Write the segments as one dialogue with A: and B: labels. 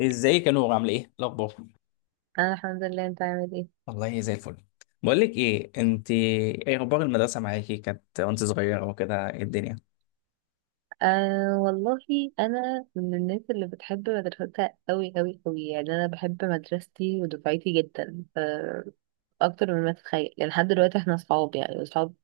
A: ازيك يا نور؟ عامله ايه الاخبار؟
B: انا الحمد لله. انت عامل ايه؟
A: والله زي الفل. بقول لك ايه، انت ايه اخبار المدرسه معاكي كانت وانت صغيره وكده؟ ايه الدنيه؟
B: آه والله، انا من الناس اللي بتحب مدرستها قوي قوي قوي، يعني انا بحب مدرستي ودفعتي جدا. آه، اكتر من ما تتخيل، يعني لحد دلوقتي احنا اصحاب، يعني اصحاب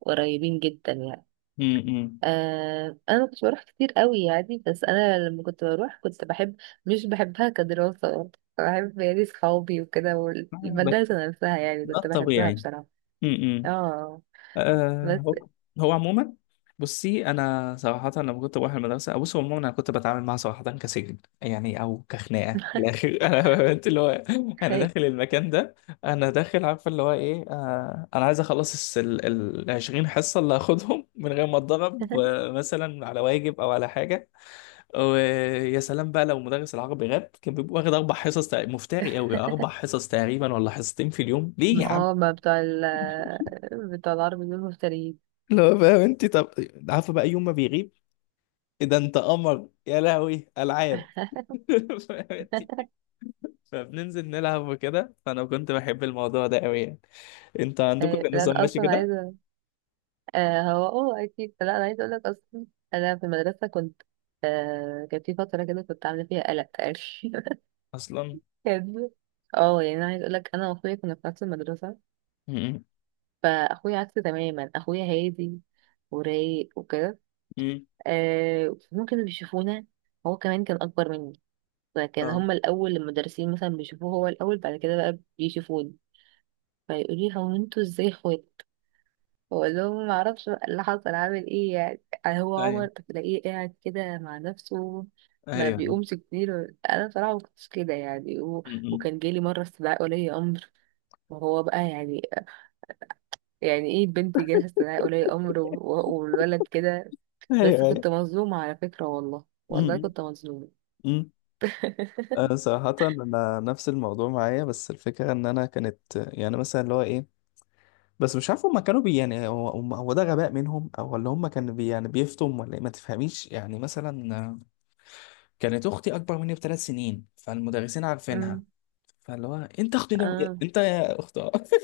B: قريبين جدا يعني.
A: امم.
B: آه، انا ما كنتش بروح كتير قوي يعني، بس انا لما كنت بروح كنت بحب. مش بحبها كدراسة برضه. بحب يعني صحابي وكده
A: ده
B: والمدرسة نفسها، يعني
A: ده
B: كنت بحبها
A: الطبيعي.
B: بصراحة.
A: امم.
B: اه
A: آه
B: بس
A: هو هو عموما. بصي انا صراحه لما كنت بروح المدرسه، بص، هو عموما انا كنت بتعامل معاها صراحه كسجن يعني، او كخناقه في الاخر. انا، انت اللي هو، انا
B: هي
A: داخل المكان ده، انا داخل عارفه اللي هو ايه. انا عايز اخلص ال 20 حصه اللي هاخدهم من غير ما اتضرب آه، مثلا على واجب او على حاجه. ويا سلام بقى لو مدرس العربي غاب، كان بيبقى واخد اربع حصص مفتري قوي، اربع حصص تقريبا ولا حصتين في اليوم، ليه
B: ما
A: يا عم؟
B: اه ما بتوع ال بتوع العربي دول مفتريين.
A: لا، فاهم انت؟ طب عارفه بقى يوم ما بيغيب إيه ده؟ انت قمر يا لهوي، العاب. فهمتي؟ فبننزل نلعب وكده، فانا كنت بحب الموضوع ده قوي يعني. انت عندكم كان
B: آه، لا
A: النظام
B: انا
A: ماشي
B: اصلا
A: كده
B: عايزه. آه، هو اه اكيد، لا انا عايزه اقول لك اصلا. انا في المدرسه كنت، آه، كان في فتره كده كنت عامله فيها قلق تقريبا.
A: اصلا؟
B: كان- اه يعني انا عايزه اقول لك، انا واخويا كنا في نفس المدرسه.
A: امم.
B: فاخويا عكسي تماما، اخويا هادي ورايق وكده.
A: امم.
B: آه، ممكن بيشوفونا. هو كمان كان اكبر مني، فكان
A: اه.
B: هما الاول المدرسين مثلا بيشوفوه هو الاول، بعد كده بقى بيشوفوني، فيقولي هو انتوا ازاي اخوات. بقول لهم ما اعرفش بقى اللي حصل عامل ايه، يعني يعني هو عمر
A: ايوه،
B: بتلاقيه قاعد كده مع نفسه، ما
A: ايوه.
B: بيقومش كتير. انا بصراحه ما كنتش كده يعني، و...
A: امم.
B: وكان جالي مره استدعاء ولي امر، وهو بقى يعني، يعني ايه بنت جالها استدعاء ولي امر و... والولد كده. بس
A: ايوه،
B: كنت
A: ايوه.
B: مظلومه على فكره، والله والله
A: امم.
B: كنت مظلومه.
A: امم. أنا صراحة أنا نفس الموضوع معايا، بس الفكرة إن أنا كانت يعني مثلا اللي هو إيه، بس مش عارف هما كانوا بي يعني، هو ده غباء منهم أو ولا هما كانوا بي يعني بيفتم ولا إيه، ما تفهميش يعني. مثلا كانت اختي اكبر مني بثلاث سنين، فالمدرسين عارفينها.
B: امم
A: فاللي هو، انت اختي.
B: اه.
A: انت يا اخت،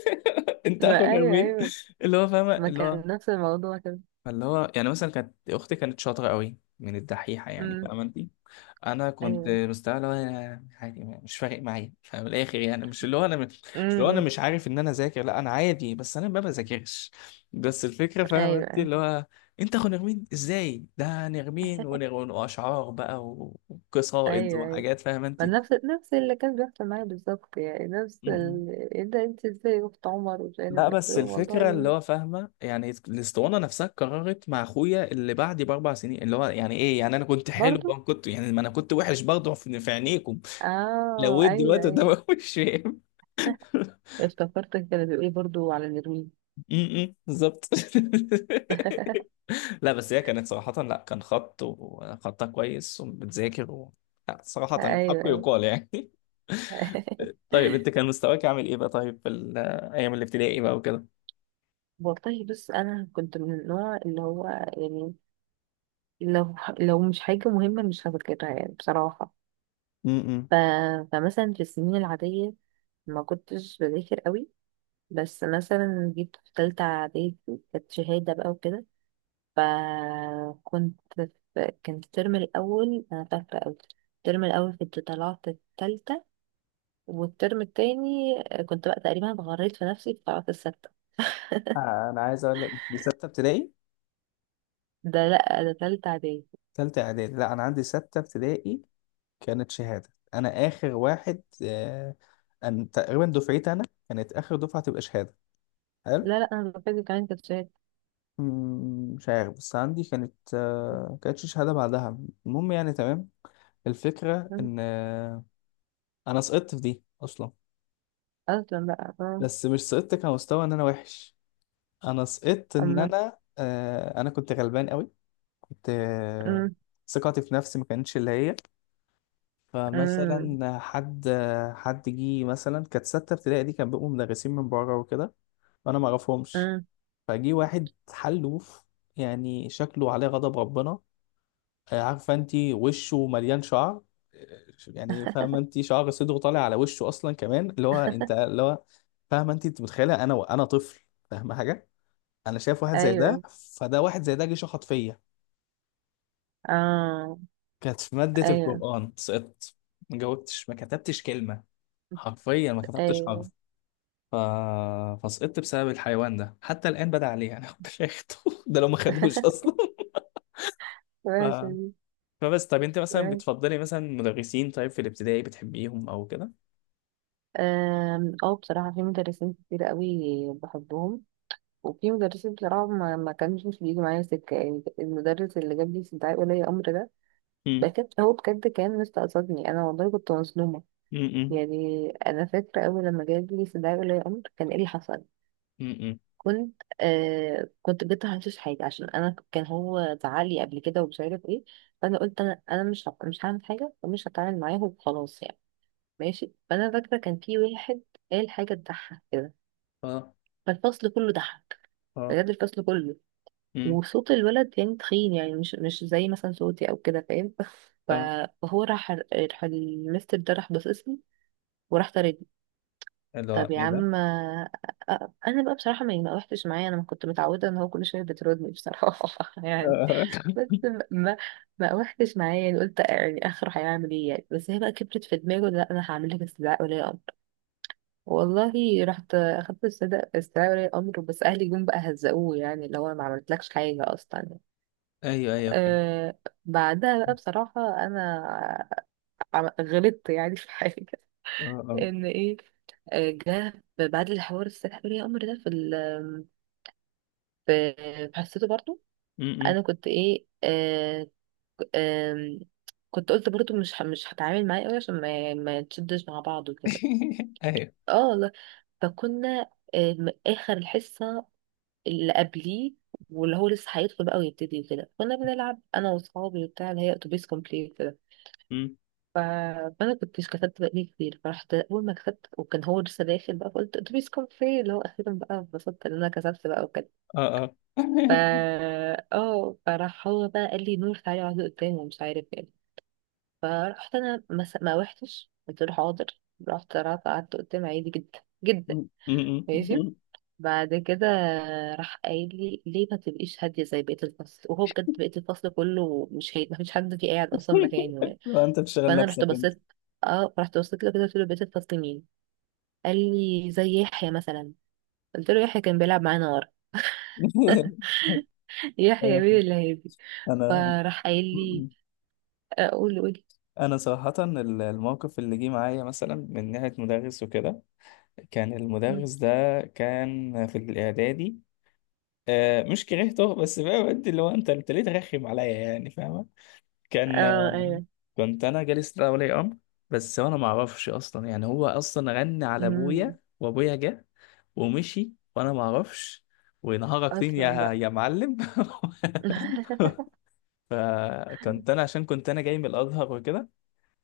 A: انت اخو
B: ما ايوه
A: نرمين.
B: ايوه،
A: اللي هو فاهمه
B: ما
A: اللي هو.
B: كان نفس الموضوع كده.
A: فاللي هو يعني مثلا كانت اختي كانت شاطره قوي من الدحيحه، يعني
B: امم
A: فاهمه انت. انا كنت
B: ايوه
A: مستوى اللي هو أنا عادي، مش فارق معايا، فمن الاخر يعني مش اللي هو انا مش اللي هو انا
B: امم
A: مش عارف ان انا ذاكر، لا انا عادي بس انا ما بذاكرش، بس الفكره فاهم
B: ايوه
A: انت
B: ايوه
A: اللي هو انت اخو نرمين ازاي؟ ده نرمين واشعار بقى و- وقصائد
B: ايوه،
A: وحاجات، فاهم انت؟
B: ما نفس اللي كان بيحصل معايا بالظبط، يعني نفس
A: م-م.
B: ال... ايه ده انت ازاي اخت عمر ومش عارف
A: لا
B: ايه؟ قلت
A: بس
B: له
A: الفكره اللي
B: والله.
A: هو فاهمه يعني الاسطوانه نفسها قررت مع اخويا اللي بعدي باربع سنين، اللي هو يعني ايه يعني، انا كنت حلو
B: برضو
A: بقى، كنت يعني، ما انا كنت وحش برضه في عينيكم لو
B: اه
A: ويت
B: ايوه
A: دلوقتي قدام
B: ايوه.
A: أخوي، مش فاهم.
B: افتكرتك كانت بتقولي برضو على نرويج.
A: امم، بالظبط. لا بس هي كانت صراحة، لا كان خط وخطها كويس وبتذاكر، و... لا صراحة الحق
B: ايوه ايوه.
A: يقال يعني. طيب انت كان مستواك عامل ايه بقى، طيب، في ايام الابتدائي بقى وكده؟
B: والله بس انا كنت من النوع اللي هو يعني لو مش حاجه مهمه مش هذاكرها، يعني بصراحه.
A: امم.
B: ف... فمثلا في السنين العاديه ما كنتش بذاكر قوي، بس مثلا جيت في تالتة إعدادي، كانت شهادة بقى وكده، فكنت، في كان الترم الأول أنا فاكرة أوي، الترم الأول كنت طلعت التالتة، والترم التاني كنت بقى تقريبا اتغريت في نفسي فطلعت السادسة.
A: آه انا عايز اقول لك، دي ستة ابتدائي؟
B: ده لأ، ده تالتة إعدادي.
A: ثالثة اعدادي؟ لا انا عندي ستة ابتدائي، كانت شهادة. انا اخر واحد، أن تقريبا دفعتي انا كانت اخر دفعة تبقى شهادة. حلو.
B: لا لأ، أنا فاكرة كمان كانت شهادة.
A: مم، مش عارف بس عندي كانت، كانتش شهادة بعدها. المهم يعني، تمام. الفكرة
B: أمم،
A: إن أنا سقطت في دي أصلا،
B: أصلا بقى، آه،
A: بس مش سقطت كمستوى إن أنا وحش، أنا سقطت إن
B: أما،
A: أنا، أنا كنت غلبان قوي. كنت
B: أمم،
A: ثقتي في نفسي ما كانتش اللي هي.
B: أمم،
A: فمثلا حد، حد جه، مثلا كانت ستة ابتدائي دي كان بيبقوا مدرسين من بره وكده، وأنا ما أعرفهمش.
B: أمم.
A: فجي واحد حلوف، يعني شكله عليه غضب ربنا، عارفه انت، وشه مليان شعر، يعني فاهمه انت، شعر صدره طالع على وشه اصلا كمان، اللي هو انت اللي هو، فاهمه انت، انت متخيله انا، انا طفل فاهمه حاجه، انا شايف واحد زي ده،
B: أيوه
A: فده واحد زي ده جه شخط فيا.
B: آه
A: كانت في ماده
B: أيوه
A: القران سقطت، ما جاوبتش، ما كتبتش كلمه، حرفيا ما كتبتش
B: أيوه.
A: حرف. ف... فسقطت بسبب الحيوان ده، حتى الان بدا عليه انا كنت اخده، ده لو ما خدوش اصلا. ف...
B: وحشة دي.
A: فبس، طب انت مثلا
B: وحشة.
A: بتفضلي مثلا مدرسين طيب في الابتدائي بتحبيهم او كده؟
B: آم، اه بصراحة في مدرسين كتير قوي بحبهم، وفي مدرسين بصراحة ما كانش بيجي معايا سكة، يعني المدرس اللي جاب لي استدعاء ولي أمر ده
A: مم.
B: بجد، هو بجد كان مستقصدني أنا، والله كنت مظلومة.
A: امم.
B: يعني أنا فاكرة أول لما جاب لي استدعاء ولي أمر كان إيه اللي حصل،
A: امم.
B: كنت آه كنت جبت هنشوش حاجة، عشان أنا كان هو زعلي قبل كده ومش عارف إيه، فأنا قلت أنا أنا مش هعمل حاجة ومش هتعامل معاه وخلاص يعني. ماشي، فأنا فاكرة كان في واحد قال حاجة تضحك كده،
A: اه،
B: فالفصل كله ضحك،
A: اه.
B: بجد الفصل كله.
A: امم.
B: وصوت الولد يعني تخين، يعني مش زي مثلا صوتي او كده فاهم. ف-
A: اه.
B: فهو راح المستر ده راح باصصني وراح طاردني.
A: اللي هو
B: طب يا
A: ايه ده؟
B: عم. آه، آه، انا بقى بصراحه ما وحتش معايا، انا ما كنت متعوده ان هو كل شويه بيطردني بصراحه. يعني
A: آه.
B: بس ما وحتش معايا يعني، قلت يعني اخره هيعمل ايه يعني، بس هي بقى كبرت في دماغه، لا انا هعمل لك استدعاء ولي امر والله. رحت اخدت استدعاء ولي امر، بس اهلي جم بقى هزقوه يعني، اللي هو ما عملتلكش حاجه اصلا.
A: ايوه، ايوه، فاهم.
B: آه، بعدها بقى بصراحة، أنا غلطت يعني في حاجة.
A: اه، اه.
B: إن إيه، آه، جه بعد الحوار السحر يا قمر ده في ال حسيته برضو.
A: امم.
B: أنا كنت إيه آه آه كنت قلت برضو مش هتعامل معاه أوي عشان ما تشدش مع بعض وكده.
A: ايوه.
B: اه لا. فكنا آه، آخر الحصة اللي قبليه، واللي هو لسه هيدخل بقى ويبتدي وكده، كنا بنلعب أنا وأصحابي وبتاع، اللي هي أتوبيس كومبليت.
A: امم.
B: ف... فانا كنت كتبت بقالي كتير، فرحت اول ما كتبت، وكان هو لسه داخل بقى، فقلت اتوبيس، كان فين اللي هو اخيرا بقى، اتبسطت ان انا كسبت بقى وكده.
A: اه، اه.
B: ف اه فراح هو بقى قال لي نور تعالي اقعدي قدامي ومش عارف ايه. فرحت انا ما روحتش، قلت له حاضر. رحت قعدت قدامي عادي جدا جدا،
A: امم.
B: ماشي. بعد كده راح قايل لي ليه ما تبقيش هاديه زي بقيه الفصل؟ وهو بجد بقيه الفصل كله مش هادي، ما فيش حد فيه قاعد اصلا مكانه.
A: لو انت بتشغل
B: فانا رحت
A: نفسك انت.
B: بصيت. اه رحت بصيت له كده قلت له بقيت الفصل مين؟ قال لي زي يحيى مثلا. قلت له يحيى كان بيلعب معانا ورا. يحيى
A: ايوه.
B: مين اللي هيجي؟
A: انا
B: فراح قايل لي اقول قولي.
A: انا صراحة، الموقف اللي جه معايا مثلا من ناحية مدرس وكده، كان
B: قولي.
A: المدرس ده كان في الاعدادي، مش كرهته بس بقى بدي اللي هو، انت انت ليه ترخم عليا يعني؟ كان،
B: اه ايوه
A: كنت انا جالس لها ولي امر، بس انا ما اعرفش اصلا يعني، هو اصلا غنى على
B: امم.
A: ابويا وابويا جه ومشي وانا ما اعرفش، ونهارك طين
B: اصلا
A: يا
B: بقى.
A: يا معلم. فكنت انا عشان كنت انا جاي من الازهر وكده،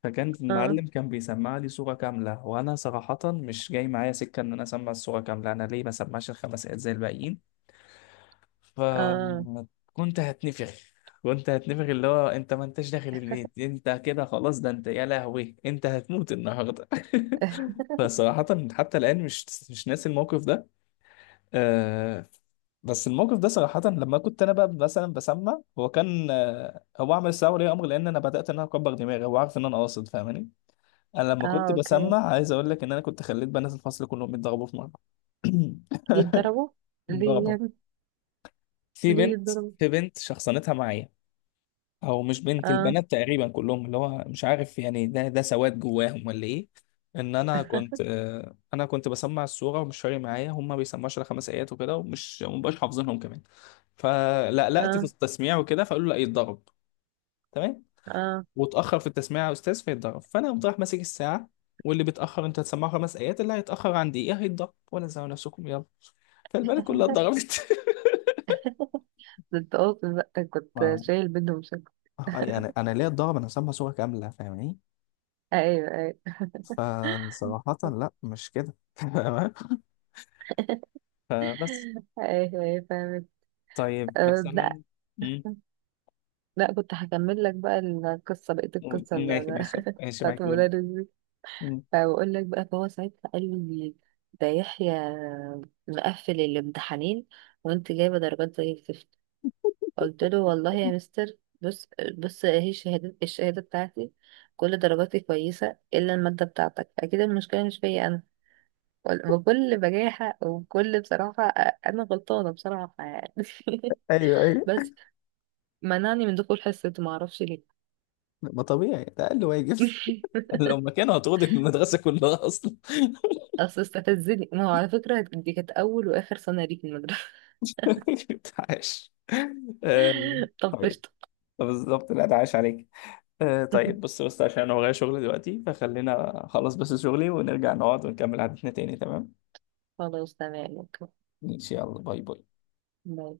A: فكان
B: اه
A: المعلم كان بيسمع لي صوره كامله، وانا صراحه مش جاي معايا سكه ان انا اسمع الصوره كامله، انا ليه ما سمعش الخمس ايات زي الباقيين؟
B: اه
A: فكنت هتنفخ، كنت هتنفخ اللي هو، انت ما انتش داخل البيت، انت كده خلاص، ده انت يا لهوي انت هتموت النهارده. فصراحة حتى الآن مش ناسي الموقف ده. آه. بس الموقف ده صراحة لما كنت أنا بقى مثلا بسمع، هو كان، آه، هو عمل استدعاء ولي أمر لأن أنا بدأت إن أنا أكبر دماغي، هو عارف إن أنا قاصد، فاهماني؟ أنا لما
B: اه
A: كنت
B: اوكي.
A: بسمع، عايز أقول لك إن أنا كنت خليت بنات الفصل كلهم يتضربوا في مرة.
B: يتضربوا ليه
A: يتضربوا
B: يعني؟
A: في
B: ليه
A: بنت
B: يتضربوا؟
A: في بنت شخصنتها معايا، او مش بنت،
B: اه
A: البنات تقريبا كلهم، اللي هو مش عارف يعني ده ده سواد جواهم ولا ايه، ان انا كنت، انا كنت بسمع السوره ومش فارق معايا، هم ما بيسمعوش الا خمس ايات وكده، ومش ومبقاش حافظينهم كمان، فلقلقت في
B: اه
A: التسميع وكده، فقالوا لا يتضرب، تمام،
B: اه.
A: واتاخر في التسميع يا استاذ فيتضرب، فانا قمت رايح ماسك الساعه، واللي بيتاخر انت هتسمعه خمس ايات، اللي هيتاخر عن دقيقه هيتضرب ولا زعلوا نفسكم، يلا. فالبنات كلها اتضربت.
B: ده انت قاصد بقى، كنت
A: ما-
B: شايل بينهم شكل.
A: يعني انا ليه اتضرب، انا هسمع سوره كامله، فاهم؟
B: ايوه ايوه.
A: فصراحة لا مش كده. تمام. فبس.
B: ايوه ايوه فاهمك.
A: طيب
B: آه
A: مثلا،
B: لا.
A: امم،
B: لا كنت هكمل لك بقى القصة، بقية
A: قول،
B: القصة
A: قول، ماشي ماشي ماشي
B: بتاعت
A: معاك، قول.
B: المدرس دي.
A: مم.
B: فبقول لك بقى، فهو ساعتها قال لي ده يحيى مقفل الامتحانين وانت جايبة درجات زي الزفت. قلت له والله يا مستر، بص بص، اهي الشهادة الشهادة بتاعتي، كل درجاتي كويسة إلا المادة بتاعتك، أكيد المشكلة مش فيا أنا، بكل بجاحة وكل بصراحة. أنا غلطانة بصراحة يعني.
A: ايوه، ايوه،
B: بس منعني من دخول حصة معرفش ليه.
A: ما طبيعي، ده أقل واجب. لو ما كانوا هتاخدك من المدرسة كلها أصلا.
B: اصل استفزني، ما هو على فكرة دي كانت اول واخر سنة ليك في المدرسة.
A: عاش. آم،
B: طب
A: طيب.
B: قشطة.
A: بالظبط، لا ده عاش عليك. طيب، بص بص، عشان أنا ورايا شغل دلوقتي، فخلينا أخلص بس شغلي، ونرجع نقعد ونكمل حديثنا تاني، تمام؟
B: خلاص تمام اوكي.
A: إن شاء الله، باي باي.
B: باي.